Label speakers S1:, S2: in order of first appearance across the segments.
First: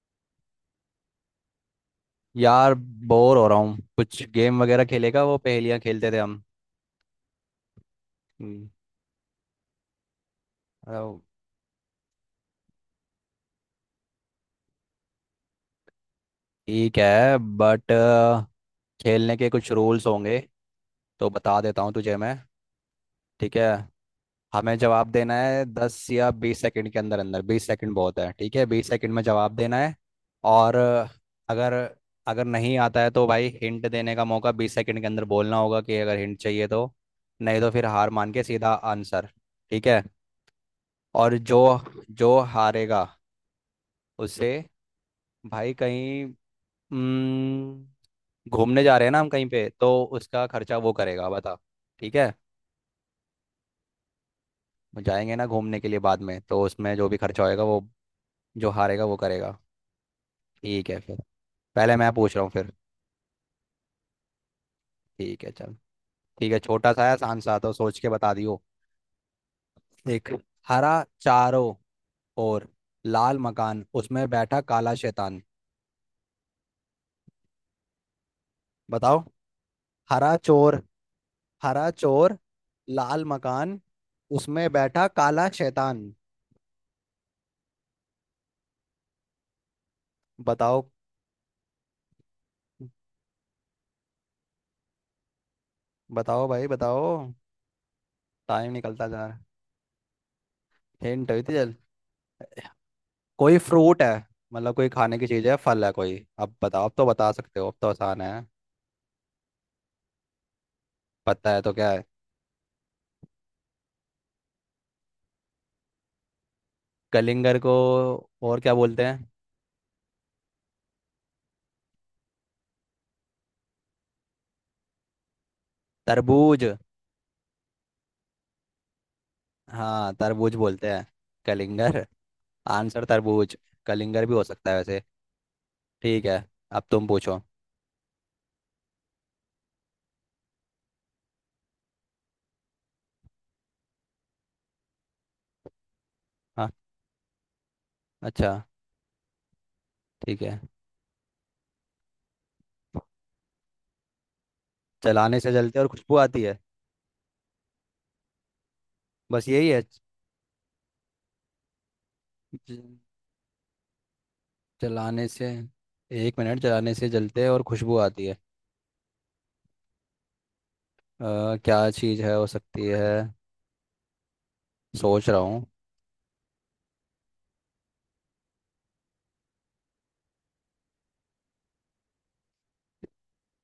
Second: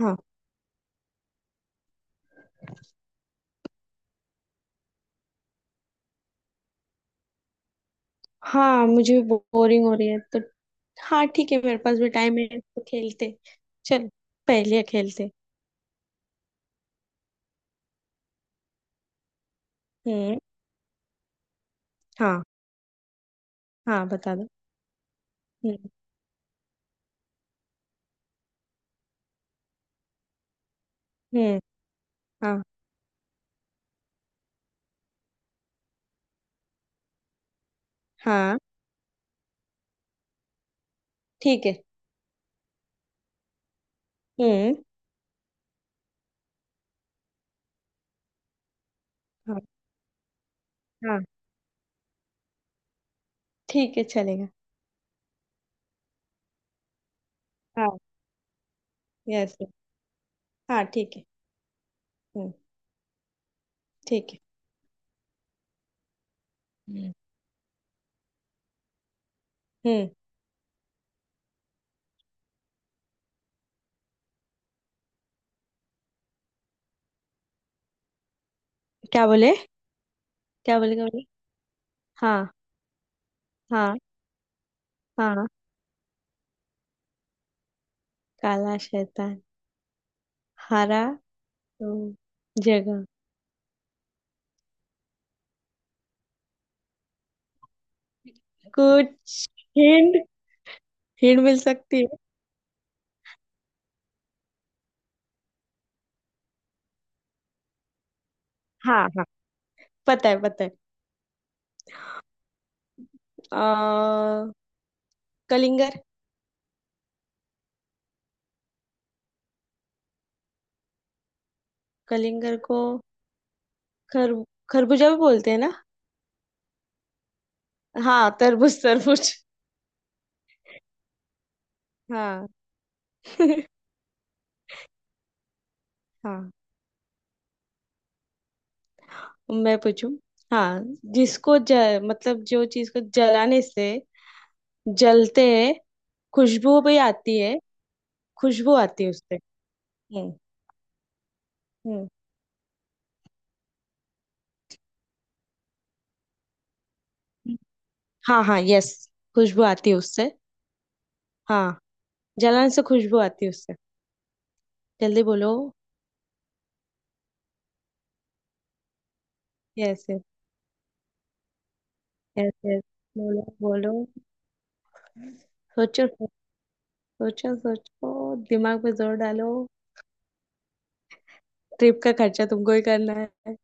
S1: हाँ।
S2: यार, बोर हो रहा हूँ। कुछ गेम वगैरह खेलेगा? वो पहेलियाँ खेलते थे हम। हम्म,
S1: हाँ, मुझे बोरिंग हो रही है तो।
S2: अ,
S1: हाँ ठीक है, मेरे पास भी टाइम है तो खेलते। चल, पहले खेलते।
S2: ठीक है, बट खेलने के कुछ रूल्स होंगे,
S1: हम्म।
S2: तो बता देता हूँ तुझे मैं।
S1: हाँ।
S2: ठीक है।
S1: हाँ बता दो।
S2: हमें जवाब देना है
S1: हम्म।
S2: 10 या 20 सेकंड के अंदर अंदर। 20 सेकंड बहुत है, ठीक है। 20 सेकंड में जवाब देना है। और
S1: हम्म।
S2: अगर अगर
S1: हाँ।
S2: नहीं आता है तो भाई हिंट देने का मौका, 20 सेकंड के अंदर बोलना होगा कि अगर हिंट चाहिए तो। नहीं तो फिर हार मान के
S1: हाँ
S2: सीधा आंसर। ठीक है। और जो
S1: ठीक है।
S2: जो हारेगा उससे,
S1: हम्म।
S2: भाई कहीं हम्म, घूमने जा रहे हैं ना हम कहीं
S1: हाँ।
S2: पे, तो उसका खर्चा वो
S1: हाँ
S2: करेगा, बता। ठीक है।
S1: ठीक है चलेगा।
S2: वो जाएंगे ना घूमने के लिए बाद में, तो उसमें जो भी खर्चा होएगा, वो
S1: हाँ,
S2: जो हारेगा वो
S1: यस।
S2: करेगा।
S1: हाँ
S2: ठीक है
S1: ठीक
S2: फिर।
S1: है।
S2: पहले मैं पूछ रहा हूँ
S1: हम्म,
S2: फिर।
S1: ठीक है।
S2: ठीक है, चल। ठीक है, छोटा सा
S1: हम्म।
S2: है, आसान सा, तो सोच के बता दियो।
S1: हम्म,
S2: एक हरा चारों और लाल मकान, उसमें बैठा काला शैतान। बताओ।
S1: क्या बोले?
S2: हरा
S1: क्या
S2: चोर।
S1: बोले? क्या बोले?
S2: हरा चोर।
S1: हाँ।
S2: लाल मकान,
S1: हाँ।
S2: उसमें बैठा
S1: हाँ,
S2: काला शैतान।
S1: काला शैतान।
S2: बताओ।
S1: हरा तो जगह,
S2: बताओ भाई बताओ, टाइम निकलता जा रहा है।
S1: कुछ हिंट।
S2: हिंट
S1: हिंट
S2: हुई थी,
S1: मिल
S2: चल।
S1: सकती है?
S2: कोई फ्रूट है, मतलब कोई खाने की चीज है, फल है कोई। अब बताओ, अब तो बता सकते हो, अब तो आसान है।
S1: हाँ। हाँ, पता है पता है।
S2: पता है तो क्या है?
S1: आ, कलिंगर
S2: कलिंगर को और क्या बोलते हैं?
S1: कलिंगर को खर खरबूजा भी बोलते हैं ना?
S2: तरबूज।
S1: हाँ, तरबूज तरबूज।
S2: हाँ, तरबूज बोलते हैं कलिंगर।
S1: हाँ।
S2: आंसर तरबूज। कलिंगर भी हो सकता है वैसे। ठीक है,
S1: हाँ,
S2: अब तुम पूछो।
S1: मैं पूछूं? हाँ। जिसको ज, मतलब जो चीज को जलाने से जलते हैं।
S2: हाँ।
S1: खुशबू भी आती है।
S2: अच्छा।
S1: खुशबू आती है उससे। हम्म।
S2: ठीक है।
S1: हम्म।
S2: चलाने से जलते और खुशबू आती है?
S1: हाँ हाँ, यस।
S2: बस
S1: खुशबू
S2: यही है?
S1: आती है उससे। हाँ, जलाने
S2: च-
S1: से खुशबू आती है उससे। जल्दी
S2: चलाने से।
S1: बोलो।
S2: एक मिनट, चलाने से जलते और खुशबू आती है।
S1: यस
S2: अ, क्या चीज़ है हो
S1: यस यस।
S2: सकती है?
S1: बोलो बोलो।
S2: सोच रहा हूँ।
S1: सोचो सोचो सोचो। दिमाग पे जोर डालो। ट्रिप का खर्चा तुमको ही करना है।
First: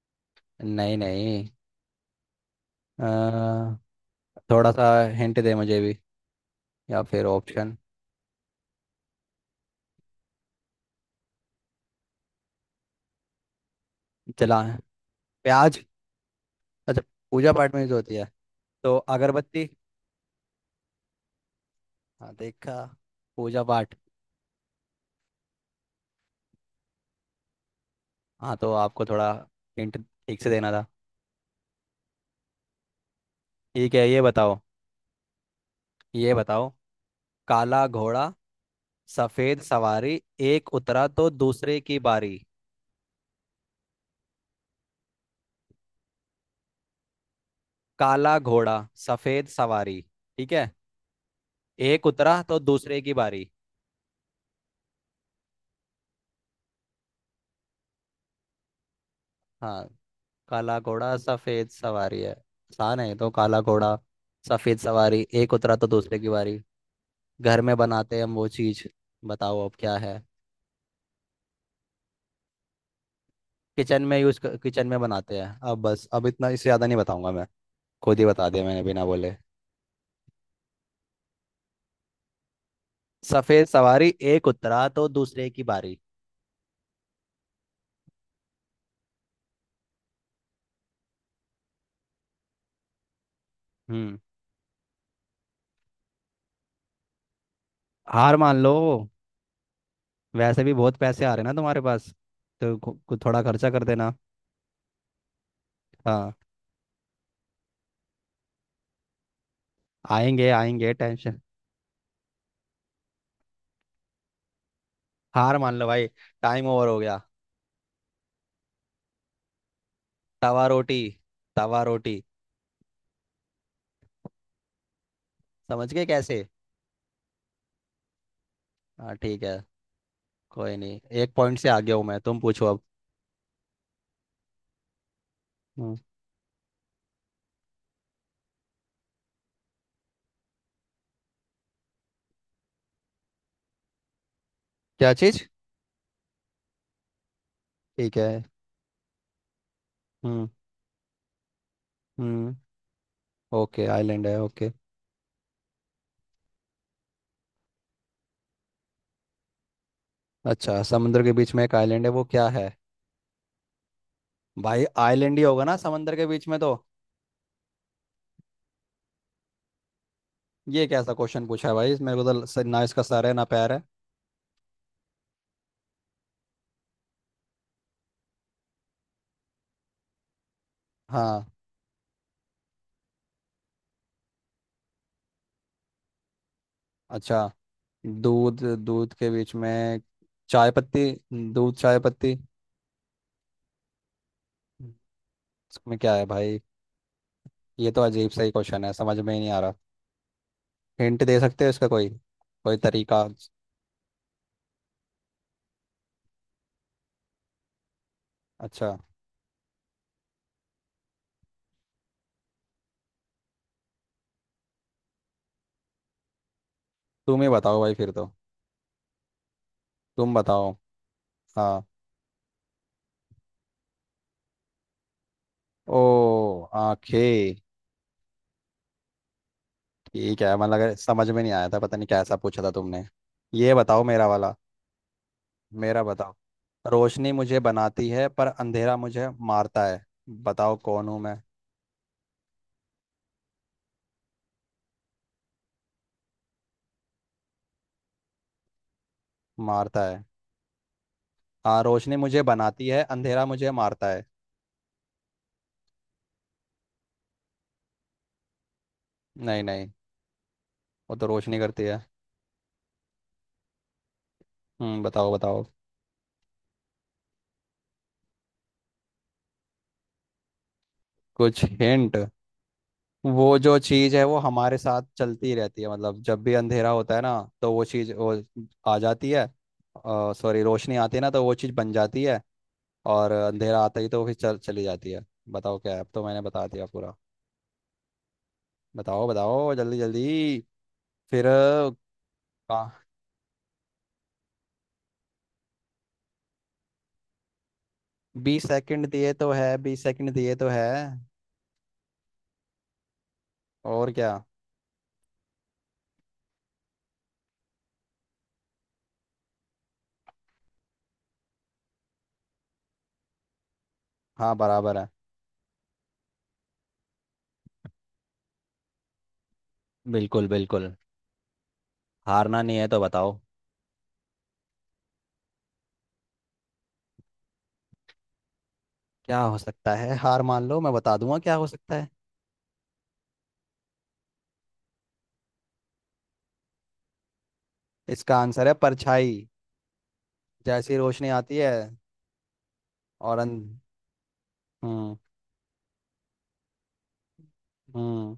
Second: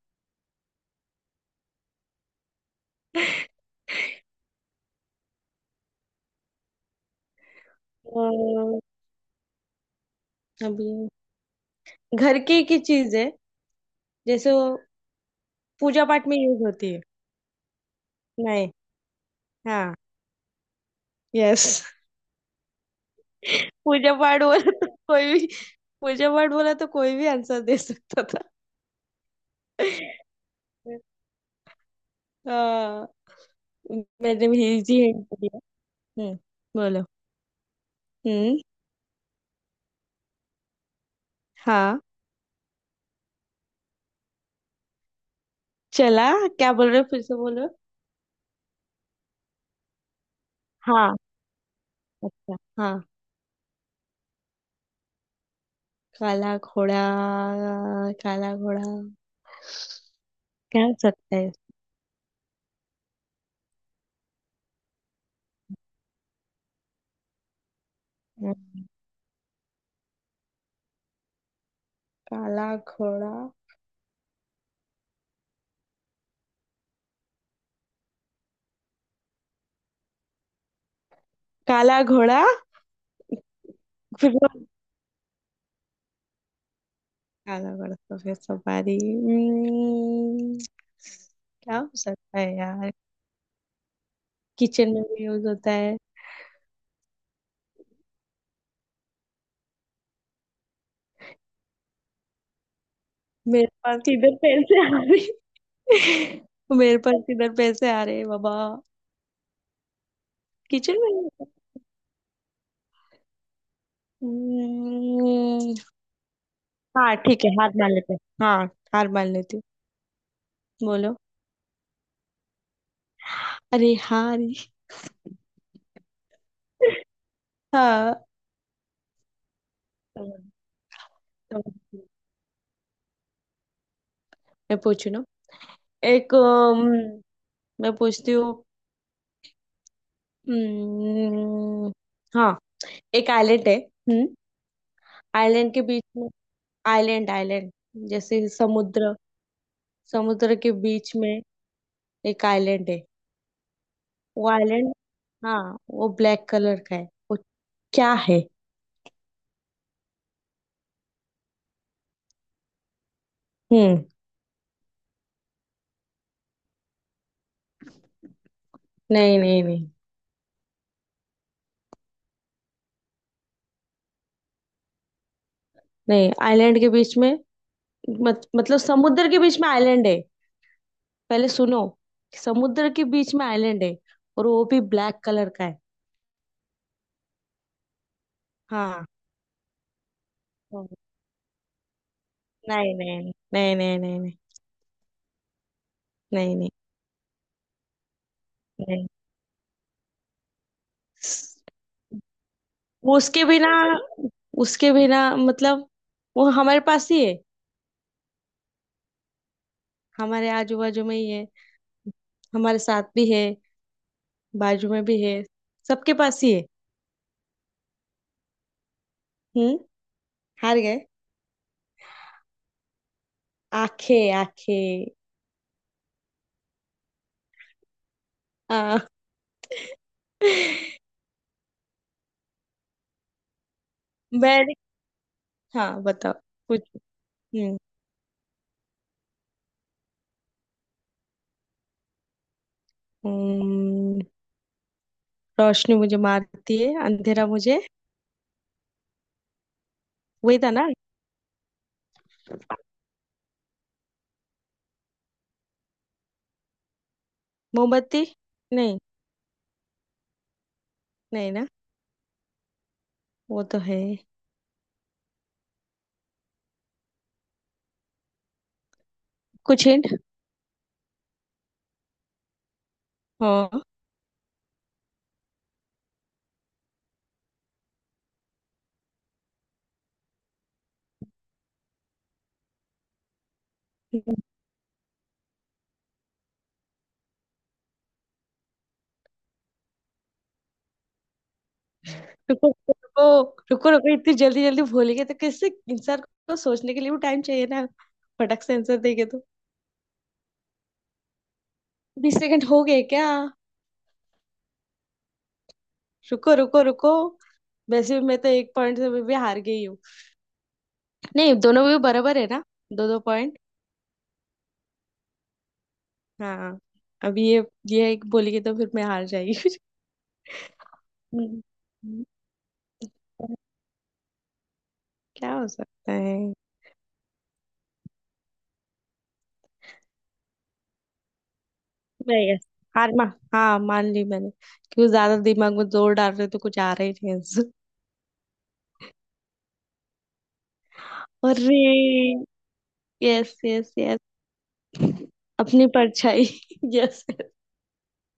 S2: नहीं नहीं। अ, थोड़ा सा हिंट दे मुझे भी, या फिर ऑप्शन।
S1: और अभी घर की चीज है। जैसे
S2: जला,
S1: वो
S2: प्याज।
S1: पूजा पाठ में यूज होती है।
S2: अच्छा, पूजा पाठ में यूज होती है?
S1: नहीं।
S2: तो अगरबत्ती।
S1: हाँ, यस।
S2: हाँ देखा, पूजा पाठ।
S1: पूजा पाठ बोला तो कोई भी। पूजा पाठ बोला तो कोई भी आंसर दे सकता था।
S2: हाँ, तो आपको थोड़ा हिंट ठीक से देना था।
S1: हाँ,
S2: ठीक है, ये
S1: मैंने
S2: बताओ।
S1: भी इजी हिंट दिया। हम्म,
S2: ये बताओ।
S1: बोलो।
S2: काला घोड़ा
S1: हम्म।
S2: सफेद सवारी, एक उतरा तो दूसरे की
S1: हाँ,
S2: बारी।
S1: चला। क्या बोल रहे हो, फिर से बोलो।
S2: काला घोड़ा सफेद सवारी, ठीक है।
S1: हाँ।
S2: एक उतरा
S1: अच्छा,
S2: तो दूसरे
S1: हाँ।
S2: की बारी।
S1: काला घोड़ा। काला घोड़ा,
S2: हाँ, काला
S1: क्या हो
S2: घोड़ा
S1: सकता है
S2: सफेद सवारी है, आसान है। तो काला घोड़ा सफेद सवारी, एक उतरा तो दूसरे की बारी। घर में बनाते हैं हम वो
S1: इसमें?
S2: चीज। बताओ अब क्या है।
S1: काला घोड़ा।
S2: किचन में यूज, किचन में बनाते हैं। अब बस, अब इतना, इससे ज्यादा नहीं बताऊंगा मैं। खुद ही बता दिया मैंने बिना बोले।
S1: काला घोड़ा तो।
S2: सफेद सवारी
S1: फिर
S2: एक
S1: वो-
S2: उतरा तो दूसरे की बारी।
S1: काला घोड़ा सफेद सवारी। क्या हो सकता है यार?
S2: हम्म
S1: किचन में भी यूज होता है।
S2: हार मान लो। वैसे भी बहुत पैसे आ रहे ना तुम्हारे पास, तो कु- कु- थोड़ा
S1: मेरे
S2: खर्चा कर
S1: पास
S2: देना।
S1: इधर पैसे आ रहे।
S2: हाँ,
S1: मेरे पास इधर पैसे आ रहे बाबा।
S2: आएंगे आएंगे,
S1: किचन में use
S2: टेंशन।
S1: होता है।
S2: हार मान
S1: हम्म,
S2: लो भाई, टाइम ओवर हो
S1: हाँ
S2: गया।
S1: ठीक है, हार मान लेते हैं। हाँ, हार मान लेती हूँ।
S2: तवा रोटी।
S1: बोलो।
S2: तवा रोटी।
S1: अरे, हार।
S2: समझ गए कैसे?
S1: हाँ।
S2: हाँ ठीक है।
S1: तो-
S2: कोई नहीं, एक पॉइंट से
S1: तो-
S2: आगे हूँ मैं। तुम पूछो अब।
S1: मैं पूछू ना?
S2: हम्म,
S1: एक, मैं पूछती हूँ। हम्म, हाँ, एक आइलैंड है। हम्म।
S2: क्या चीज।
S1: आइलैंड के बीच में आइलैंड आइलैंड।
S2: ठीक है।
S1: जैसे समुद्र।
S2: हम्म
S1: समुद्र के बीच में एक
S2: हम्म
S1: आइलैंड है।
S2: ओके, आइलैंड है,
S1: वो
S2: ओके।
S1: आइलैंड। हाँ, वो ब्लैक कलर का है। वो क्या है?
S2: अच्छा, समुद्र के बीच में एक आइलैंड है, वो क्या है?
S1: हम्म।
S2: भाई, आइलैंड ही होगा ना समंदर के बीच में तो।
S1: नहीं नहीं नहीं।
S2: ये कैसा क्वेश्चन पूछा है भाई मेरे को, तो ना इसका सर है ना पैर है।
S1: नहीं, आइलैंड के बीच में। मत, मतलब समुद्र के बीच में आइलैंड है।
S2: हाँ।
S1: पहले सुनो। समुद्र के बीच में आइलैंड है और वो भी ब्लैक कलर का है।
S2: अच्छा, दूध।
S1: हाँ।
S2: दूध के बीच में चाय
S1: हाँ।
S2: पत्ती। दूध चाय पत्ती।
S1: नहीं नहीं नहीं नहीं। नहीं नहीं
S2: इसमें क्या है
S1: नहीं
S2: भाई?
S1: नहीं।
S2: ये तो अजीब सा ही क्वेश्चन है, समझ में ही नहीं आ रहा। हिंट दे
S1: Yes.
S2: सकते हो इसका कोई, कोई
S1: वो
S2: तरीका?
S1: उसके बिना। उसके बिना मतलब। वो हमारे पास ही है।
S2: अच्छा।
S1: हमारे आजू बाजू में ही है। हमारे साथ भी है। बाजू में भी है। सबके पास ही है।
S2: तुम ही बताओ भाई फिर तो।
S1: हम्म।
S2: तुम बताओ।
S1: हार गए।
S2: हाँ।
S1: आंखें आंखें।
S2: ओ, आंखें।
S1: हाँ।
S2: ठीक है, मतलब अगर समझ में नहीं आया था, पता नहीं कैसा पूछा था तुमने। ये बताओ, मेरा वाला।
S1: मैं।
S2: मेरा
S1: हाँ, बताओ।
S2: बताओ।
S1: कुछ।
S2: रोशनी मुझे
S1: हम्म।
S2: बनाती है पर अंधेरा मुझे मारता है। बताओ कौन हूँ मैं।
S1: हम्म, रोशनी मुझे मारती है, अंधेरा मुझे।
S2: मारता है।
S1: वही था ना?
S2: हाँ, रोशनी मुझे बनाती है, अंधेरा मुझे मारता है।
S1: मोमबत्ती। नहीं।
S2: नहीं नहीं, वो तो
S1: नहीं
S2: रोशनी
S1: ना।
S2: करती है।
S1: वो तो है।
S2: बताओ बताओ,
S1: कुछ हिंट।
S2: कुछ हिंट। वो जो
S1: हाँ।
S2: चीज है वो हमारे साथ चलती रहती है, मतलब जब भी अंधेरा होता है ना, तो वो चीज वो आ जाती है। सॉरी, रोशनी आती है ना तो वो चीज बन जाती है, और अंधेरा आता ही तो वो फिर चल चली जाती है। बताओ क्या है, अब तो मैंने बता दिया पूरा। बताओ बताओ जल्दी जल्दी। फिर।
S1: रुको रुको। रुको रुको। इतनी जल्दी जल्दी भूल गए तो किससे? इंसान को सोचने के लिए भी टाइम चाहिए ना? फटक
S2: बीस
S1: से आंसर
S2: सेकंड
S1: देंगे
S2: दिए
S1: तो।
S2: तो है, 20 सेकंड दिए तो है।
S1: 20 सेकंड हो गए क्या?
S2: और क्या।
S1: रुको रुको रुको। वैसे भी मैं तो एक पॉइंट से भी हार गई हूँ। नहीं, दोनों भी बराबर है ना। दो दो पॉइंट।
S2: हाँ बराबर है।
S1: हाँ। अब ये। ये एक बोलेगी तो फिर मैं हार जाएगी।
S2: बिल्कुल बिल्कुल।
S1: हम्म। हम्म,
S2: हारना नहीं है तो बताओ।
S1: क्या हो सकता है?
S2: क्या हो सकता है? हार मान लो, मैं बता दूंगा क्या हो सकता है।
S1: मैं यस। हार मा हाँ, मान ली मैंने। क्यों ज्यादा दिमाग में जोर डाल रहे हो तो कुछ आ रहा ही नहीं आंसर।
S2: इसका आंसर है परछाई, जैसी रोशनी आती है,
S1: अरे,
S2: और
S1: यस यस यस।
S2: हम्म
S1: अपनी परछाई। यस।
S2: हम्म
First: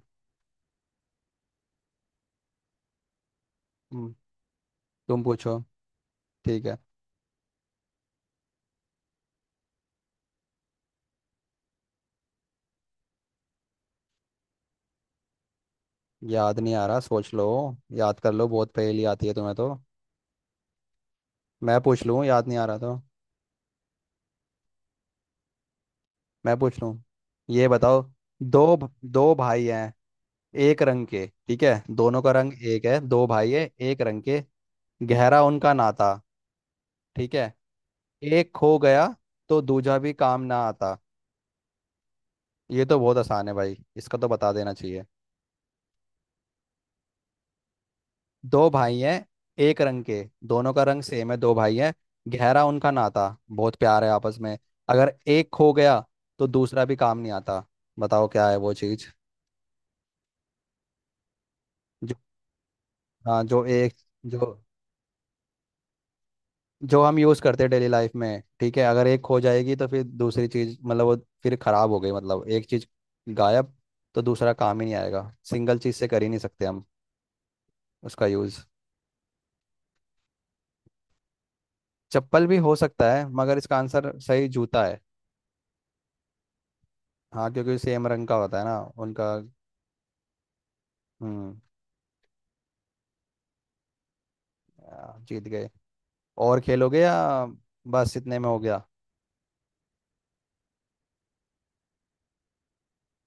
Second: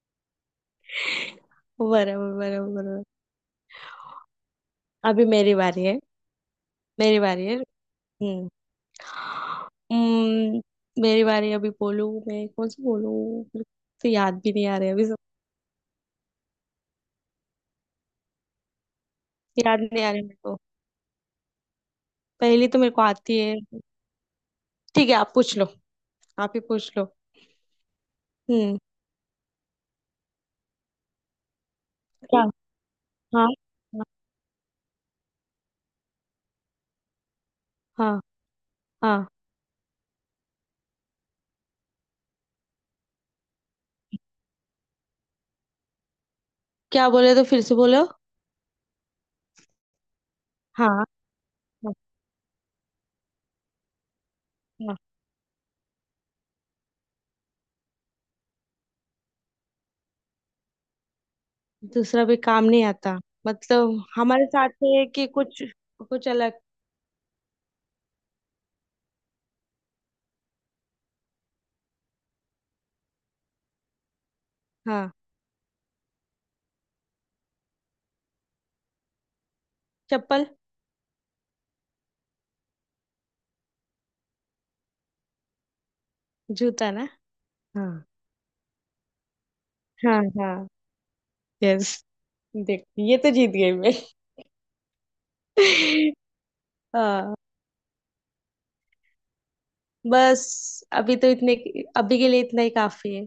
S1: बराबर बराबर बराबर।
S2: हम्म, तुम
S1: अभी मेरी
S2: पूछो।
S1: बारी है।
S2: ठीक है।
S1: मेरी बारी है। हम्म। हम्म, मेरी बारी अभी बोलूं? मैं कौन सी बोलूं? मेरे को तो याद भी नहीं आ रहे अभी सब।
S2: याद नहीं आ रहा, सोच लो। याद कर लो, बहुत पहेली आती है तुम्हें तो।
S1: याद नहीं आ रहे मेरे को।
S2: मैं पूछ लूँ, याद नहीं आ
S1: पहली
S2: रहा
S1: तो मेरे
S2: तो।
S1: को आती है। ठीक है, आप पूछ लो। आप
S2: मैं
S1: ही
S2: पूछ
S1: पूछ
S2: लूँ,
S1: लो।
S2: ये बताओ।
S1: हम्म।
S2: दो भाई हैं, एक रंग के, ठीक है। दोनों का
S1: क्या?
S2: रंग एक है, दो
S1: हाँ।
S2: भाई है, एक
S1: हाँ।
S2: रंग के। गहरा उनका नाता, ठीक है।
S1: हाँ।
S2: एक खो गया,
S1: हाँ।
S2: तो दूजा भी काम ना आता। ये तो बहुत आसान है भाई, इसका तो बता देना चाहिए।
S1: क्या बोले, तो फिर से बोलो।
S2: दो भाई हैं, एक रंग के, दोनों का
S1: हाँ।
S2: रंग सेम है, दो भाई हैं,
S1: हाँ।
S2: गहरा उनका नाता, बहुत प्यार है आपस में।
S1: हाँ।
S2: अगर एक खो गया तो दूसरा भी काम नहीं आता। बताओ क्या है वो चीज। जो,
S1: दूसरा भी काम नहीं आता
S2: हाँ, जो एक
S1: मतलब? हमारे
S2: जो
S1: साथ है कि कुछ। कुछ अलग।
S2: जो हम यूज करते हैं डेली लाइफ में, ठीक है। अगर एक खो जाएगी तो फिर दूसरी चीज मतलब वो फिर खराब हो गई, मतलब एक चीज गायब, तो दूसरा काम ही नहीं
S1: हाँ।
S2: आएगा, सिंगल चीज से कर ही नहीं सकते हम उसका यूज।
S1: चप्पल।
S2: चप्पल भी हो सकता है, मगर इसका आंसर सही जूता है।
S1: जूता ना?
S2: हाँ, क्योंकि
S1: हाँ।
S2: सेम रंग का होता है ना उनका।
S1: हाँ हाँ,
S2: हम्म
S1: यस। देख, ये तो जीत गई मैं।
S2: आ, जीत गए। और खेलोगे, या
S1: हाँ।
S2: बस इतने में हो गया?
S1: बस अभी तो इतने। अभी के लिए इतना ही काफी है।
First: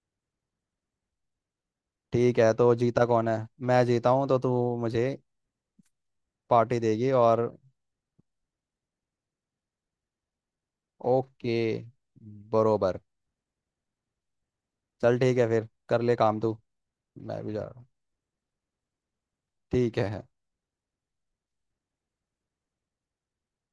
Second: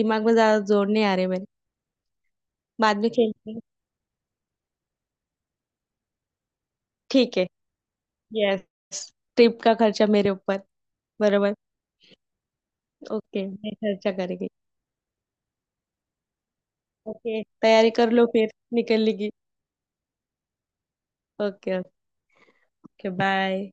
S1: दिमाग में ज्यादा जोर नहीं आ रहे मेरे।
S2: ठीक है, तो
S1: बाद
S2: जीता
S1: में
S2: कौन है।
S1: खेलते हैं।
S2: मैं जीता हूँ, तो तू मुझे पार्टी देगी
S1: ठीक
S2: और।
S1: है। यस। ट्रिप का खर्चा मेरे ऊपर। बराबर।
S2: ओके। बरोबर।
S1: ओके, मैं खर्चा करेगी।
S2: चल ठीक है फिर, कर ले काम तू।
S1: ओके,
S2: मैं भी जा रहा हूँ,
S1: तैयारी कर लो फिर निकलने की।
S2: ठीक है।
S1: ओके। Okay, bye.